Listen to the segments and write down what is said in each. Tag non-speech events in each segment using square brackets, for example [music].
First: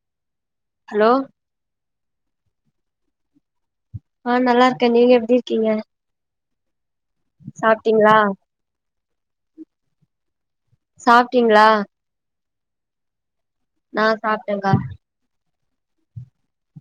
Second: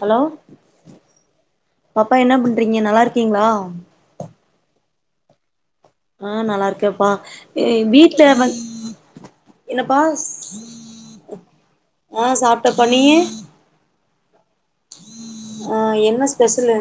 hello hello பாப்பா என்ன பண்றீங்க நல்லா இருக்கீங்களா ஆ நல்லா இருக்கேன் நீங்க எப்படி இருக்கீங்க ஆ நல்லா இருக்கேப்பா சாப்ட்டீங்களா வீட்டுல வந் என்னப்பா சாப்ட்டீங்களா ஆ சாப்பிட்டப்பா நியே நான் சாப்பிட்டேங்கா ஆ என்ன ஸ்பெஷலு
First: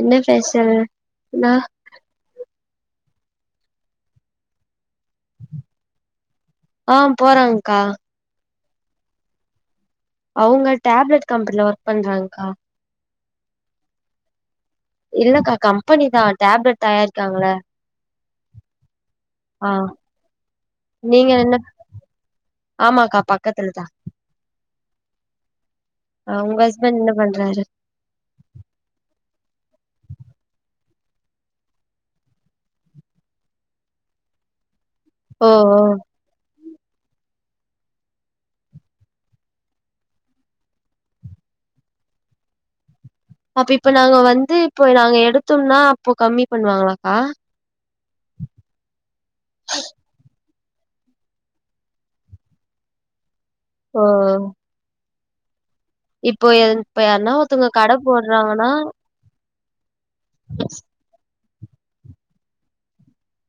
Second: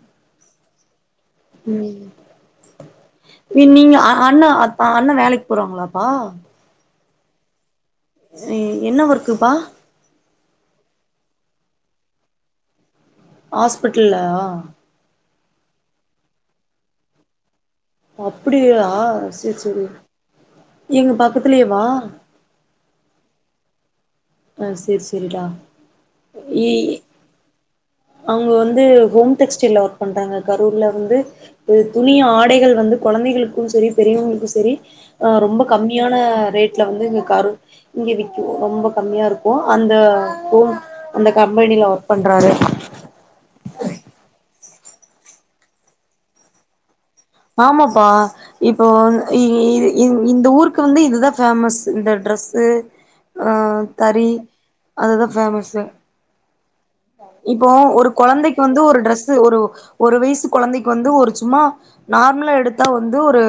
என்ன பேசல் ம் நீங்க அண்ணா அ அ அண்ண வேலைக்கு போறாங்களாப்பா ஆ போறங்கா என்ன ஒர்க்குப்பா அவங்க டேப்லெட் கம்பெனில ஒர்க் பண்றாங்கா ஹாஸ்பிட்டல்லா இல்லக்கா கம்பெனி தான் டேப்லெட் தயாரிக்காங்கள அப்படிய ஆ சரி ஆ சரி எங்க நீங்க என்ன பக்கத்துலயே வா கில்லக்கா சரி சரிடா ஆ உங்க இ ஹஸ்பண்ட் என்ன பண்றாரு அவங்க வந்து ஹோம் டெக்ஸ்டை ஒர்க் பண்றாங்க கரூர்ல வந்து இது துணிய ஆடைகள் வந்து குழந்தைகளுக்கும் சரி பெரியவங்களுக்கும் சரி ஓ ரொம்ப ஓ கம்மியான ரேட் வீட்ல வந்துங்க கரு இங்க விக்கும் ரொம்ப கம்மியா இருக்கும் அந்த [unintelligible] அந்த கம்பெனி னில ஒர்க் பண்றாரு அப்ப இப்ப நாங்க வந்து இப்போ நாங்க எடுத்தோம்னா அப்போ கம்மி பண்ணுவாங்களா ஆமாப்பா இப்போ இ இ இந் இந்த ஊருக்கு வந்து இதுதா ஃபேமஸு இந்த ட்ரெஸு அ ஓ தறி அதுதா ஃபேமஸ்ஸு இப்போ இப்ப யார்னா ஒர்த்தோவுங்க கட ஒரு கொழந்தைக்கு போடுறாங்கன்னா வந்து ஒரு ட்ரெஸ் ஒரு ஒரு வயசு கொழந்தைக்கு வந்து ஒரு சும்மா நார்மலா எடுத்தா வந்து ஒரு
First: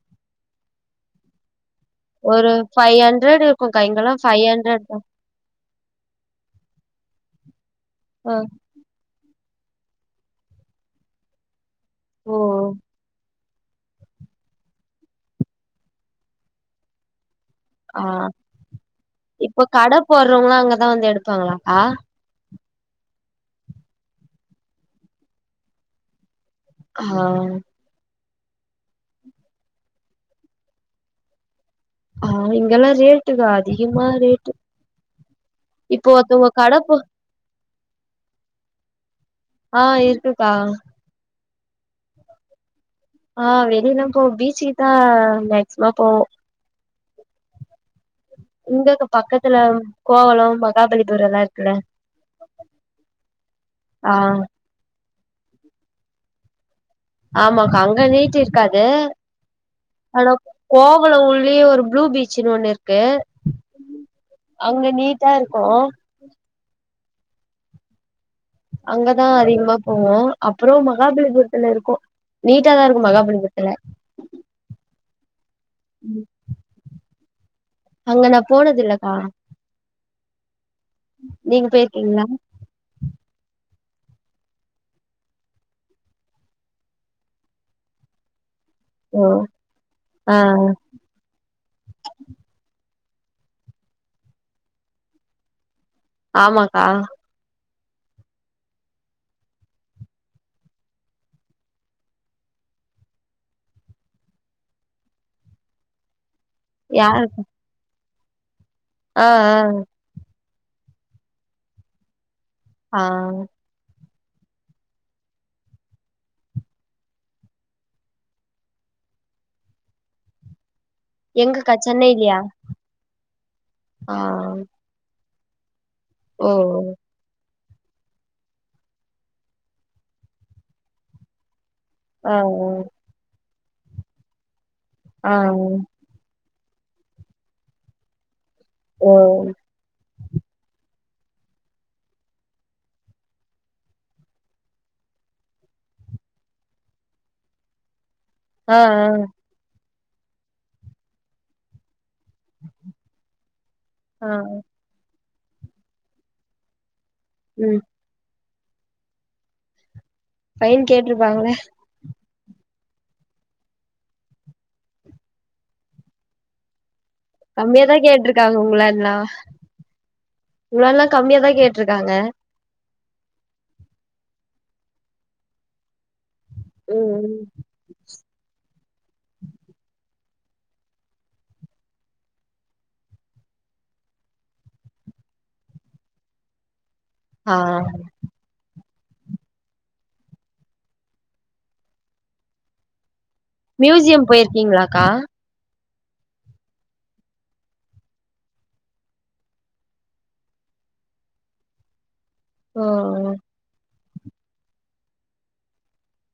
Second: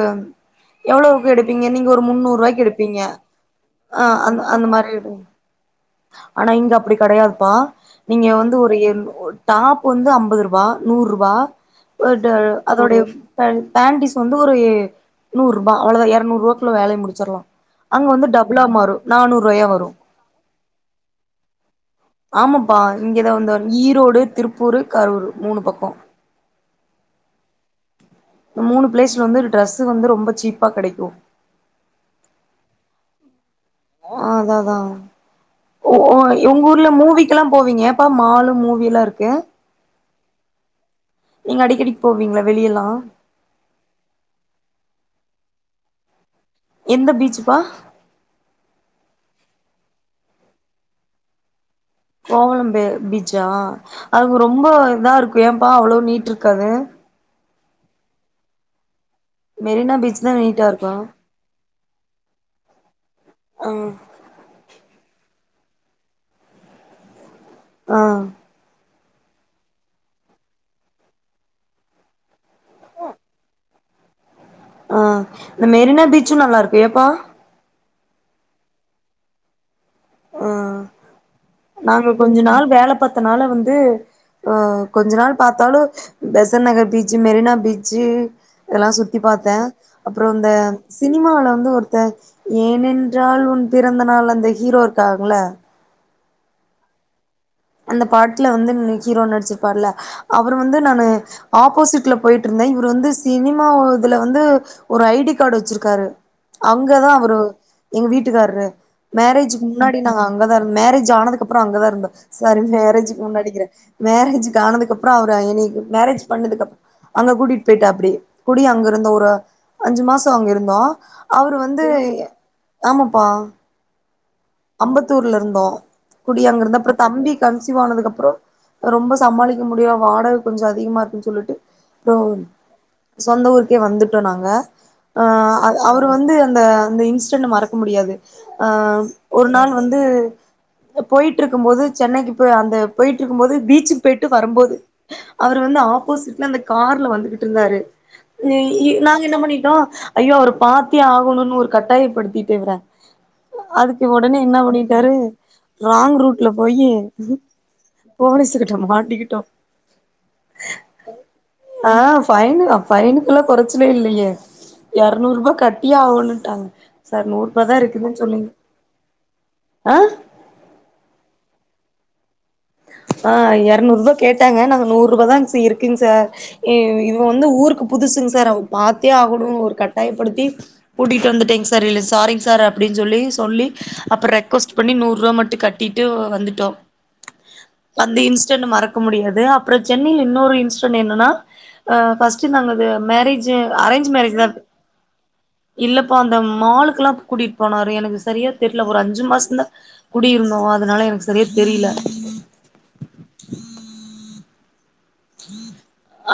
எவ்ளோவுக்கு எடுப்பீங் இங்க நீங்க ஒரு முன்னூரூவாய்க்கு எடுப்பீங்க ஃபைவ் ஹண்ட்ரட் இருக்குக்கா அ இங்கெல்லா அந்த ஃபைவ் அந்த ஹண்ட்ரட் மாதிரி எடுங் ஆனா இங்க அப்புடி கெடையாதுப்பா நீங்க ஆ வந்து ஒரு எழ்நூ ஒரு டாப் வந்து அம்பதுறுபா நூறுபா ஒர் ட ஓ அதோடய பேன் பேன்டிஸ் வந்து ஒரு எ நூறுபா அவ்ளதா எரநூறுபாக்குள்ள வேலைய முடிச்சற்லா ஆ அங்க வந்து டபுளா மாறோ நானூறுபாயா வரோ அதா வந்து எடுப்பாங்களாப்பா ஆமாப்பா இங்கதா வந்து ஈரோடு திருப்பூரு கரூரு மூணு பக்கோ ஆஹ் இந்த மூணு பிளேஸ்ல வந்து ட்ரெஸ்ஸு வந்து ரொம்ப சீப்பா கெடைக்கோ ஆஹ் இங்கெல்லா ரேட்டுக்கா அதிகமா அதா ரேட்டு அதா உ இப்போ உ ஒருத்தவங்க உங்க கட ஊர்ல போ மூவிக்குலா போவீங்க இப்ப மாலு மூவிலா இருக்கு ஆஹ் இருக்குகா நீங்க அடிக்கடிக்கு போவீங்களா வெளியலா ஆ வெளிலா போவோ பீச்சிக்குதா மேக்சிமோ போவோ எந்த பீச்சுப்பா இங்க பக்கத்துல கோவலம் மகாபலிபுரலா இருக் கோவலம் ப பீச்சா ஆ அதுக்கு ரொம்போ இதா இருக் ஏம்பா அவ்ளோ நீட் இர்க்காது ஆமாங்கா அங்க நீட்டு இருக்காது மெரினா பீச் ஆனா தா நீட்டா இருக்கு கோவலோ உள்ளயே ஒரு ப்ளூ பீச்சன்னு ஒண்ணு இருக்கு ஆ அங்க நீட்டா இருக்கோ ஆ அங்கதா அதிகமா போவோ அப்புறோ மகாபலிபுரத்துல இருக்கோ நீட்டா தா இருக்கோ மகாபலிபுறத்துல ஆ இந்த மெரினா பீச்சு நல்லா இருக்கோ ஏப்பா அங்க நா போனதுலக்கா ஆ நாங்க போயிருக்கீங்களா கொஞ்சோ நாள் வேல பாத்தனால வந்து அ கொஞ்சோ நாள் பார்த்தாலு பெசன் நகர் பீச்சு மெரினா பீச்சு இதெல்லா சுத்தி ஓ பாத்தே அப்புறோ ஆ இந்த சினிமால வந்து ஒருத்த ஏனென் ரால் உன் பிறந்த நாள் அந்த ஹீரோ இருக்காங்கள ஆமாக்கா அந்த பாட்ல வந்து நி ஹீரோ நடிச்சிருப்பாருல அவர் வந்து நானு ஆப்போசிட்ல போயிட்டு இருந் இவரு வந்து சினிமா ஓ இதுல வந்து ஒரு ஐ டி கார்டு வெச்சிருக்காரு அங்கதா யாரு அவரு எங்க வீட்டுக்காரரு ஆ மேரேஜக்கு முன்னாடி நாங் அங்கதா இருந் மேரேஜ் ஆனதுக்கப்புறோ அங்கதா இருந்தோ சரி ஆ ஆ மேரேஜக்கு முன்னாடிக்கிறே மேரேஜக்கு ஆனதுகப்புறோ அவுரு என்னிக்கு மேரேஜ் பண்ணதுக்கு அப் அங்க கூட்டிட்டு போயிட்டாப்டி குடி அங்க இருந்த ஒரு அஞ்சு மாசோ அங்க இருந்தோ அவரு எங்கக்கா வந்து சென்னையிலயா ஆமாப்பா ஆ அம்பத்தூர்ல இர்ந்தோ குடி ஓ அங்க இருந்தே அப்புறோ தம்பி கண் ஸீவானதுக்கப்புறோ ரொம்ப சமாளிக்க முடியல வாடக கொஞ்சோ அதிகமா இருக்குனு சொல்லிட்டு அப்றோ உ ஆ சொந்த ஊருக்கே வந்துட்டோ நாங்க அ ஆ ஆ அவ் அவரு வந்து அந்த அந்த இன்சிடென் மறக்க முடியாது அ ஓ ஒரு நாள் வந்து போயிட்ருக்கும் போது சென்னைக்கு போய் அந்த போயிட்டு இருக்கும் போது பீச்சு போயிட்டு வரும்போது அவரு வந்து ஆப்போசிட்ல அந்த கார்ல வந்துகிட்டு இருந்தாரு இ ஆ ஆ இ நாங்க என்ன பண்ணிட்டோ ஐயோ அவர பாத்தியே ஆகணுனு ஒரு கட்டாயப்படுத்திட்ருக்குறே ஆ ஒடனே என்னா பண்ணிட்டாரு ராங் ரூட்ல போயி ம் போலிஸ் கிட் ட மாட்டிக்கிட்டோ ஃபைன் கேட்ருப்பாங்கல ஆ ஃபைனு ஃபைனுக்கெல்லா கொறைச்சலே இல்லையே எறநூர்பா கட்டியே ஆகனுட்டாங்க கம்மியா தா கேட்ருக்காங்க ஒங்கள ஆ ரொம்ப கம்மியாதா கேட்ருக்காங்க ஆ எறநூர்பா கேட்டாங்க நாங்க நூர்ருபா தா இருக்குங் சார் ம் இது ம் வந்து ஊருக்கு புதுசுங் சார் அவுங் பாத்தே ஆகனு ஒரு கட்டாயப்படுத்தி கூட்டிட்டு வந்துட்டேங்க சார் இல்ல சாரிங் சார் அப்டின்னு சொல்லி சொல்லி அப்றோ ரெக்வஸ்ட் பண்ணி நூருவா மட்டு கட்டிட்டு வந்துட்டோ ஆ அந்த இன்ஸ்டன் மறக்க முடியாது அப்றோ சென்னையில இன்னொரு இன்சிடெட் என்னன்னா ஃபர்ஸ்ட்டு நாங்க மேரேஜ் அரேஞ்ச் மியூசியம் மேரேஜ் தா இப்ப போயிருக்கீங்களாக்கா இல்லப்பா அந்த மாலுக்கெல்லா அப் கூட்டிட்டு போனாரு எனக்கு சரியா தெர்ல ஒரு அஞ்சு மாசோ தா குடியிருந்தோ அதனால எனக்கு செரியா தெரில ஓ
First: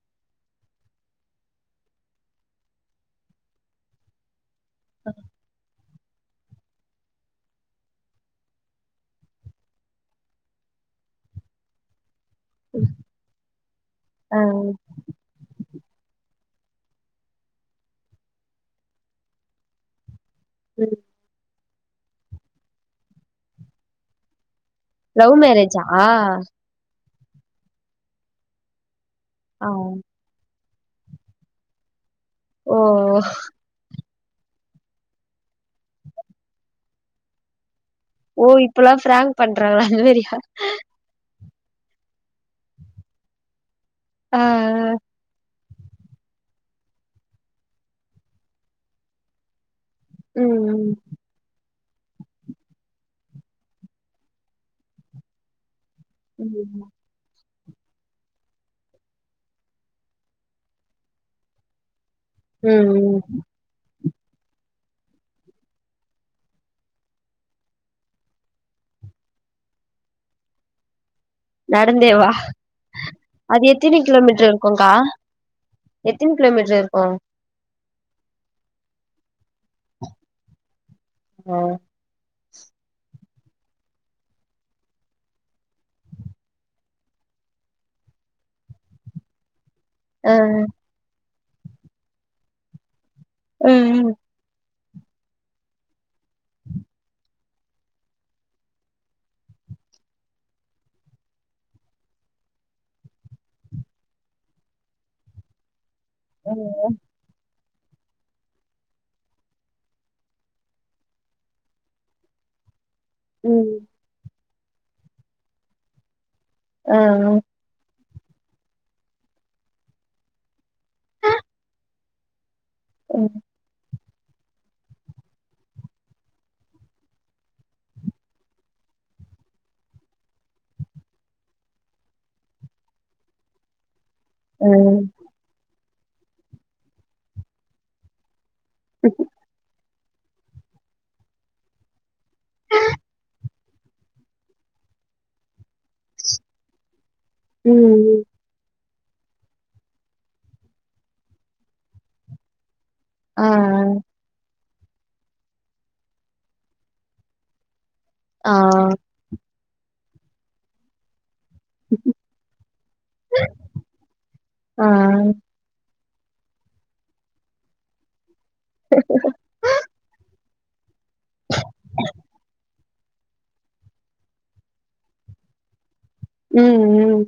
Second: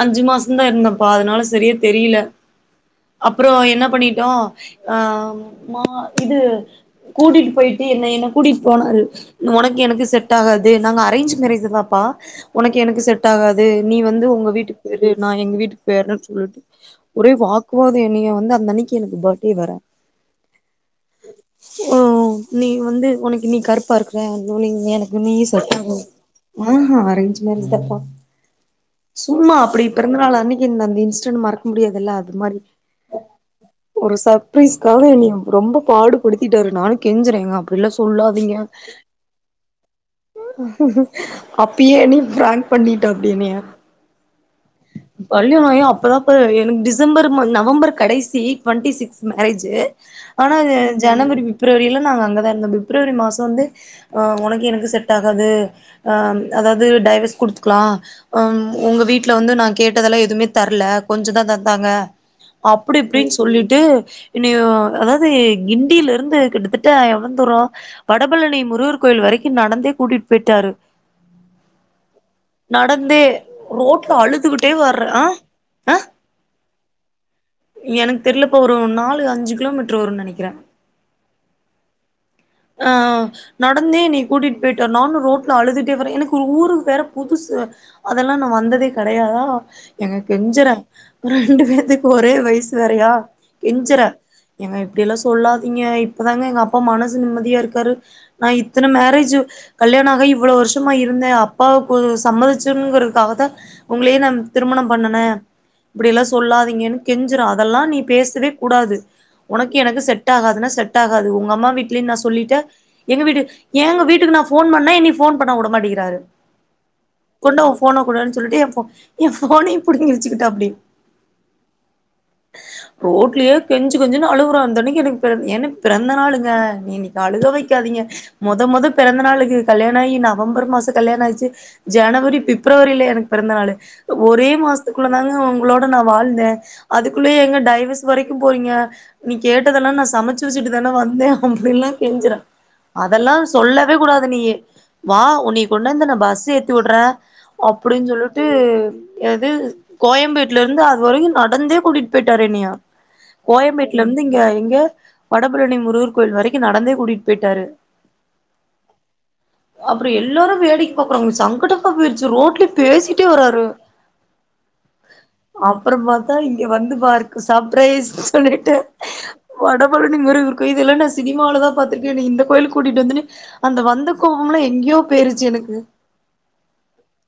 அஞ்சி மாசோ தா இருந்தேப்பா அதனால செரியா தெரியில அப்றோ என்ன பண்ணிட்டோ அ மா இது கூட்டிட்டு பொயிட்டு என்ன என்ன கூட்டிட்டு போனாரு ஒனக்கு எனக்கு செட் ஆகாது நாங்க அரேஞ்சி மேரேஜ்தாப்பா ஒனக்கு எனக்கு செட் ஆகாது நீ வந்து ஆ ஒங்க வீட்டுக்கு பொயிடு நா எங்க வீட்டுக் பொயர்லான் சொல்ட்டு ஒரே வாக்குவாதோ என்னைய வந்து அந்தன்னிக்கு எனக்கு பர்த்டே வேற ம் ஓ நீ வந்து ஒனக்கு நீ கருப்பா இருக்குற நீங்க எனக்கு நீ லவ் செட் மேரேஜா ஆகல ஆஹ அரேஞ்ச் மேரேஜ்தாபா சும்மா ஆ அப்டி பிறந்த நாள் அன்னிக்கு இந்த அந்த இன்ஸிடன்ட் மறக்க முடியாதில்ல அது மாரி ஓ ஒரு சர்ப்ரைஸ்காக என்னைய ரொம்ப பாடுபடுத்திட்டாரு நானு கெஞ்சறே ஏங்க அப் பிட்லா ஓ சொல்லாதீங்க இப்பல்லா பிராங்க் பண்றாங்களா அந்த மாரியா அப்பயே என்ன பிராங்க் பண்ணிட்டாப்டி என்னய ஆ இல்ல நா ஏ அப்பில்லா போய் எனக்கு டிசம்பர் மா நவம்பர் கடைசி ட்வெண்ட்டி சிக்ஸ் மேரேஜூ ம் ஆனா ம் ஜனவரி பிப்ரவரியில நாங்க அங்கதா இருந்தோ பிப்ரவரி மாசோ வந்து ஆ ஒனக்கு எனக்கு செட் ஆகாது ம் அதாது டைவர்ஸ் குடுத்துக்கலா ஒங்க வீட்ல வந்து நா கேட்டதெல்லா எதுமே தர்ல கொஞ்சதா தந்தாங்க ம் அப்டி ம் இப்டினு சொல்லிட்டு என்னயோ அதாது கிண்டியில இருந்து கிட்டத்தட்ட எவளந்தூரோ வடபழனி முருகர் கோயில் வ ரைக்கு நடந்தே கூட்டிட்டு பொயிட்டாரு நடந்தேவா அது எத்தினி ரோட்ல கிலோமீட்ரு அழுதுகிட்டே இருக்குகா வர்ற ஆ எத்தினி கிலோமீட்ரு இருக்கு எனக்கு தெரிலப்ப ஒரு நாலு அஞ்சி கிலோமீட்ரு வருனு நெனக்கிறே அ அ நடந்தே நீ கூட்டிட்டு பொய்ட்ட நானு ரோட்ல அழுதுட்டே வரே எனக்கு ஊரு வேற புதுசு அதெல்லா நா வந்ததே கெடையாதா ஏங்க ம் கெஞ்சரே ரெண்டு பேத்துக்கு ஒரே வயசு வேறையா கெஞ்சரே ம் ஏங்க அப்டியெல்லா சொல்லாதீங்க இப்பதாங்க எங்க அப்பா மனசு நிம்ம தியா இருக்காரு நா இத்தன மேரேஜூ கல்யாணோ ஆகி இவ்ளோ வருஷமா இருந்தே அப்பாவுக்கு சம் மதிச்சுர்னுங்கறதுக்காகதா ஒங்ளே நான் திருமணம் பண்ணுனே இப்டியெல்லா சொல்லாதீங்கன்னு பிஞ்சிரு அதெல்லா நீ பேசவே குடாது உனக்கு எனக்கு செட் ஆகாதுன்னா செட் ஆகாது உங்க அம்மா வீட்லயு நான் சொல்லிட்ட எங்க வீட்டுக்கு ம் ஏங்க வீட்டுக்கு நா போன் பண்ணா என்னை போன் பண்ண விடமாட்டங்கிறாரு ஆ கொண்ட உன் போன கூடன்னு சொல்லிட்டு என் என் போனயு புடிங்கி வேச்சுக்கிட்டப்படி ம் ரோட்லியே கெஞ்ச கொஞ்ச அழுறக்கு எனக்கு பிற என பிறந்த நாளுங்க நீக்கு அழுக வைக்காதீங்க மொத மொத பிறந்த நாளுக்கு கல்யாண ஆகி நவம்பர் மாசம் கல்யாண ஆயிச்சு ஜனவரி பிப்ரவரியில எனக்கு பிறந்த நாளு ஒரே ஆ மாசத்துக்குள்ள தாங்க உங்களோட நான் வாழ்ந்தே அதுக்குள்ளயே எங்க டைவர்ஸ் வரைக் போறீங்க நீ கேட்டதெல்லா நா சமைச்சு வச்சுட்டு தானே வந்தே அப்படின்னுல்லா கேஞ்சறே அதெல்லா சொல்லவே கூடாது நீ வா உன்னை கொண்டாந்து நா பஸ் ஏத்தி விடுறே அப்படின்னு ம் சொல்லிட்டு எது கோயம்பேடல இருந்து அதுவரைக்கு நடந்தே கூட்டிட்டு போயிட்டரு என்னயா ஆ கோயம்பேட்டல இருந்து இங்க இங்க வடபழனி முருகர் கோயில் வரைக்கு நடந்தே கூட்டிட்டு போயிட்டாரு ஆ அப்புற எல்லாரு வேடிக்கு பாக்குறோாங்க சங்க போயிருச்சு ரோட்ல பேசிட்டே வராரு ஆ அப்புறம் பாத்த இங்க வந்து பாருக சர்பரைஸ் சொல்லிட்டு வடபழனி முருகர் இது எல்ல சினிமால தா பாத்திருக்கே என்னை இந்த கோய்லுக்கு கூட்டிட்டு வந்துன்னு அந்த வந்த கோபம் எலாம் எங்கேயோ போயிருச்சு எனக்கு ம் ம்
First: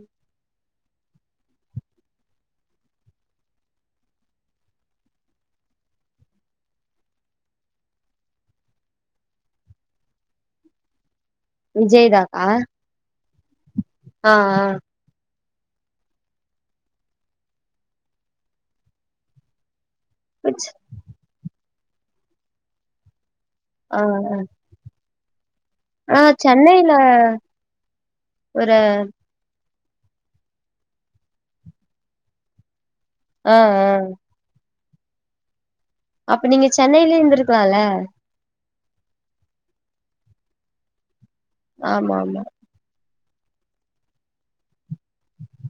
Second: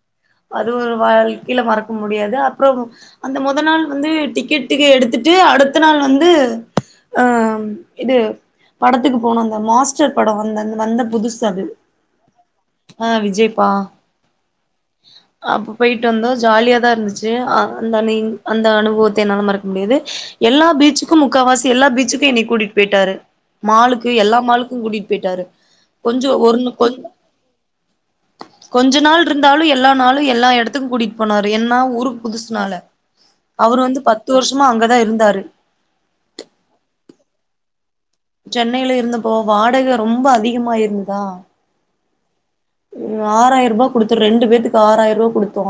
அது ஒரு வாழ்க்கையில மறக்க முடியாது அப்புறம் அந்த முதல் நாள் வந்து டிக்கெட்டுக்கு எடுத்துட்டு அடுத்த நாள் வந்து அ இது படத்துக்கு போனும் அந்த மாஸ்டர் படம் வந்த வந்த புதுஸ் விஜய்தாக்கா விஜய்ப்பா ஆ ஆ அப்ப போயிட்டு வந்தோ ஜாலியாதா இருந்துச்சு அந்த அந்த அனுபவத்தை என்னால மறக்க முடியாது ஆ ச் எல்லா பீச்சுக்கு முக்கால்வாசி எல்லா பீச்சுக்கு என்னை கூட்டிட்டு போயிட்டாரு ஆ மாளுக்கு ஆ எல்லா மாளுக்கு கூட்டிட்டு போயிட்டாரு ஆ கொஞ்ச ஒரு சென்னையில கொஞ் ஒரு கொஞ்ச நாள் இருந்தாலு எப் எல்லா நாளும் எல்லா இடத்துக்கு கூட்டிகிட்டு போனாரு என்னா ஊருக்கு புதுசுனால ஆ அவரு ஆ வந்து பத்து வருஷமா அங்கதான் இருந்தாரு அப்ப நீங்க சென்னையில இருந்திருக்கலால சென்னையில இருந்தப்போ வாடகை ரொம்ப அதிகமாயிருந்ததா ஆமா ஆமா ஆறாயிரம் ரூபா குடுத்தோ ரெண்டு பேத்துக்கு ஆறாயிரம் ரூபாய் குடுத்தோ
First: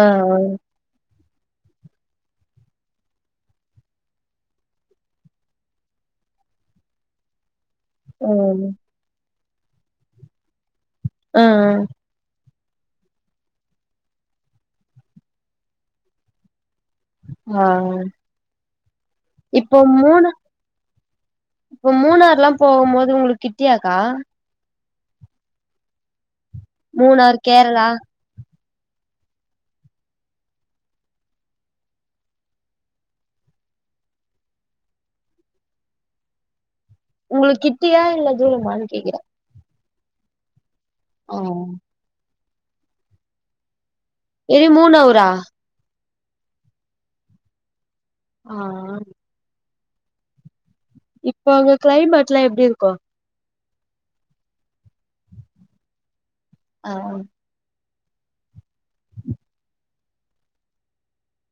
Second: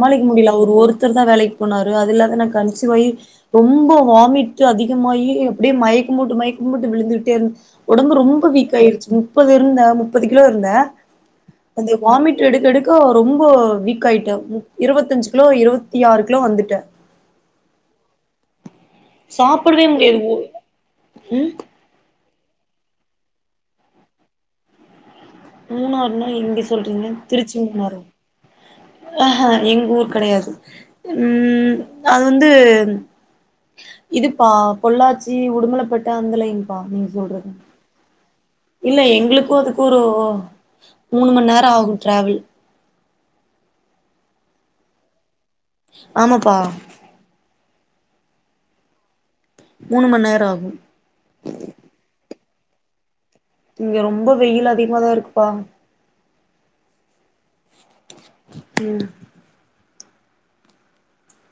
ஆ முடியல அவரு ஒருத் வேலைக்கு போனாரு அது இல்லாத நான் கன்சீவ் வாய் ரொம்ப வாமிட் அதிகமாகி எப்படியே மயக்கு மயக்கம் போட்டு மயக்கம்போட்டு விழுந்துகிட்டே இருந்த உடம்பு ஆ ரொம்ப வீக் ஆயிருச்சு முப்பது இருந்தே முப்பது கிலோ இருந்தே ஆ ஆ எடுக்க எடுக்க ரொம்ப வீக் ஆயிட்டே இருபத்தஞ்சு கிலோ இருபத்தி ஆறு கிலோ வந்துட்டே அ இப்போ சாப்பிடவே முடியாது மூணு ஓ ம் இப்ப மூணறுலா போகும் போது உங்களுக்கு கிட்டியாக்கா மூணாருன்னா எங்க சொல்றீங்கே மூணார் திருச்சி கேரளா மூணார அ எங்க ஊர் கிடையாது உம் அது வந்து இதுப்பா பொள்ளாச்சி உடுமலைபேட்ட அந்த லைன்பா நீங்க சொல்றது உங்களுக்கு கிட்டியா இல்ல தூரமான்னு இல்ல கேக்குறே எங்களுக்கும் அதுக்கு ஒரு மூணு ஆ மணி நேரம் ஆகும் டிராவல் ஏது மூன அவரா ஆமாப்பா ஆ மூணு மணி நேரம் ஆகும் இப்போ அங்க கிளைமேட் எல்லா எப்படி இருக்கு இங்க ரொம்ப வெயில் அதிகமாதான் இருக்குப்பா ஆ ம்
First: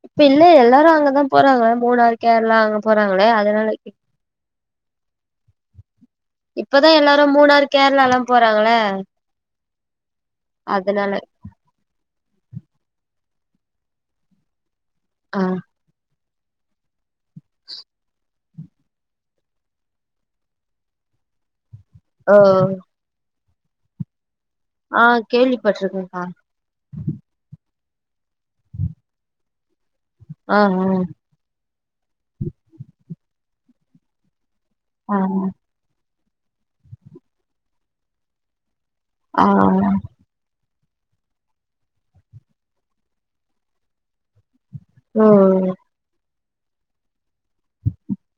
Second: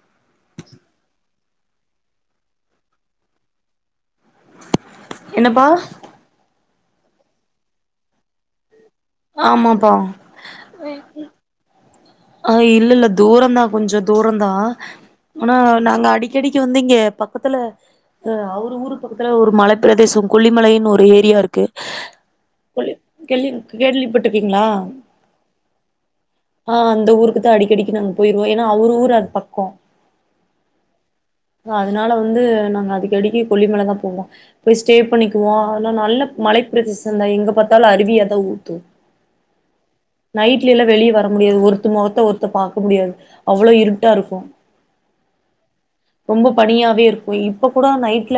இப்ப இல்ல எல்லாரும் அங்கதான் போறாங்களே மூணார் கேரளா அங்க போறாங்களே அதனால கேட் என்னப்பா இப்பதான் எல்லாரும் மூணாறு கேரளா எல்லா போறாங்கள ஆமாப்பா அதனால அ இல்ல இல்ல தூர தா கொஞ்ச தூர தா ஆ ஆனா நாங்க அடிக் க்கடிக்கு வந்து இங்க பக்கத்துல ஆ அவரு ஊரு பக்கத்துல ஒரு மல பிரதேசம் கொல்லி மலை ன்னு ஒரு ஏரியா இருக்கு ஓ கொல்லி க கேள்வி கேள்வி பட் ஆ கேள்விப்பட்ருக்கேக்கா ஆ அந்த ஊருக்கு தான் அடிக்க டிக்கு நாங்க போயிருவோ ஏன்னா அவர் ஊர் அது பக்க ஆஹ்ஹ அதனால வந்து நாங்க அதுக்கு அடிக்அடிக் கொல்லிமல தா போவோ போய் ஸ்டே ஆ ஆ பண்ணிக்குவோ அதெல்லா நல்ல மலைப்பிரதேசம்தா எங்க பாத்தாலு அருவியாதா ஊத்து ஆ ஆ ட்ல எல்லா வெளியே வர முடியாது ஒருத்த முகத்தை ஒருத்த பாக்க முடியாது அவ்ளோ இருட்டா இருக்கு ம் ம் ரொம்ப பனியாவே இருக்கு இப்ப கூட நைட்ல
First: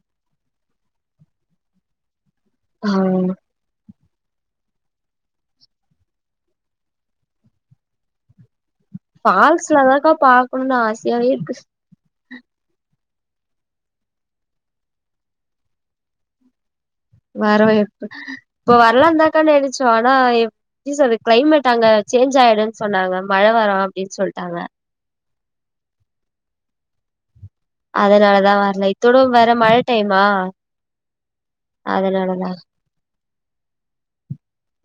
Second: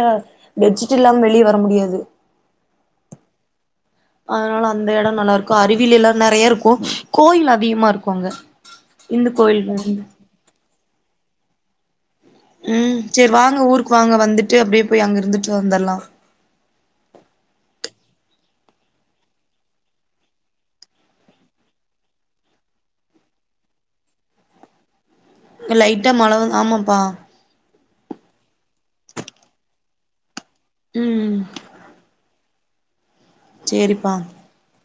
பெட்சிட் இல்லாம வெளியே வர முடியாது ஆ அதனால அந்த எட நல்லா இருக்கு அருவி எல்லா நறைய இருக்கு கோயில் அதிகமா இருக்கு அங்க இந்து கோயில் ஃபால்ஸ்ல வந்து தாக்கா பாக்கணும்னு ஆசையாவே இருக்கு ம் சரி வாங்க ஊருக்கு வாங்க வந்துட்டு அப்டியே போய் அங்க இருந்துட்டு வந்தடலா வர இப்ப வரல இருந்தாக்கான்னு நனச்சோ ஆனா எப்டி சரி கிளைமேட் அங்க சேஞ்ச் ஆயிடுனு சொன்னாங்க மழை வரு அப்டின்னு சொல்ட்டாங்க லைட்டா மழ வந் ஆமாப்பா அதனாலதான் வரல இத்தோட வேற மழை டைமா ம் அதனால தா சேரிப்பா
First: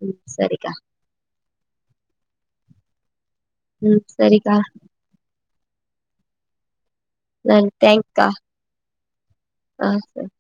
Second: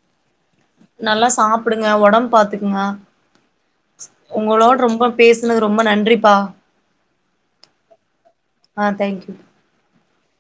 ம் சரிக்கா நல்லா சாப்டுங்க உடம் பாத்துக்குங்க ம் சரிக்கா உங்களோட ரொம்ப பேசுனது ரொம்ப நன்றிப்பா ந தேங் கா ஆ தேங்க்யூ ஆ சரி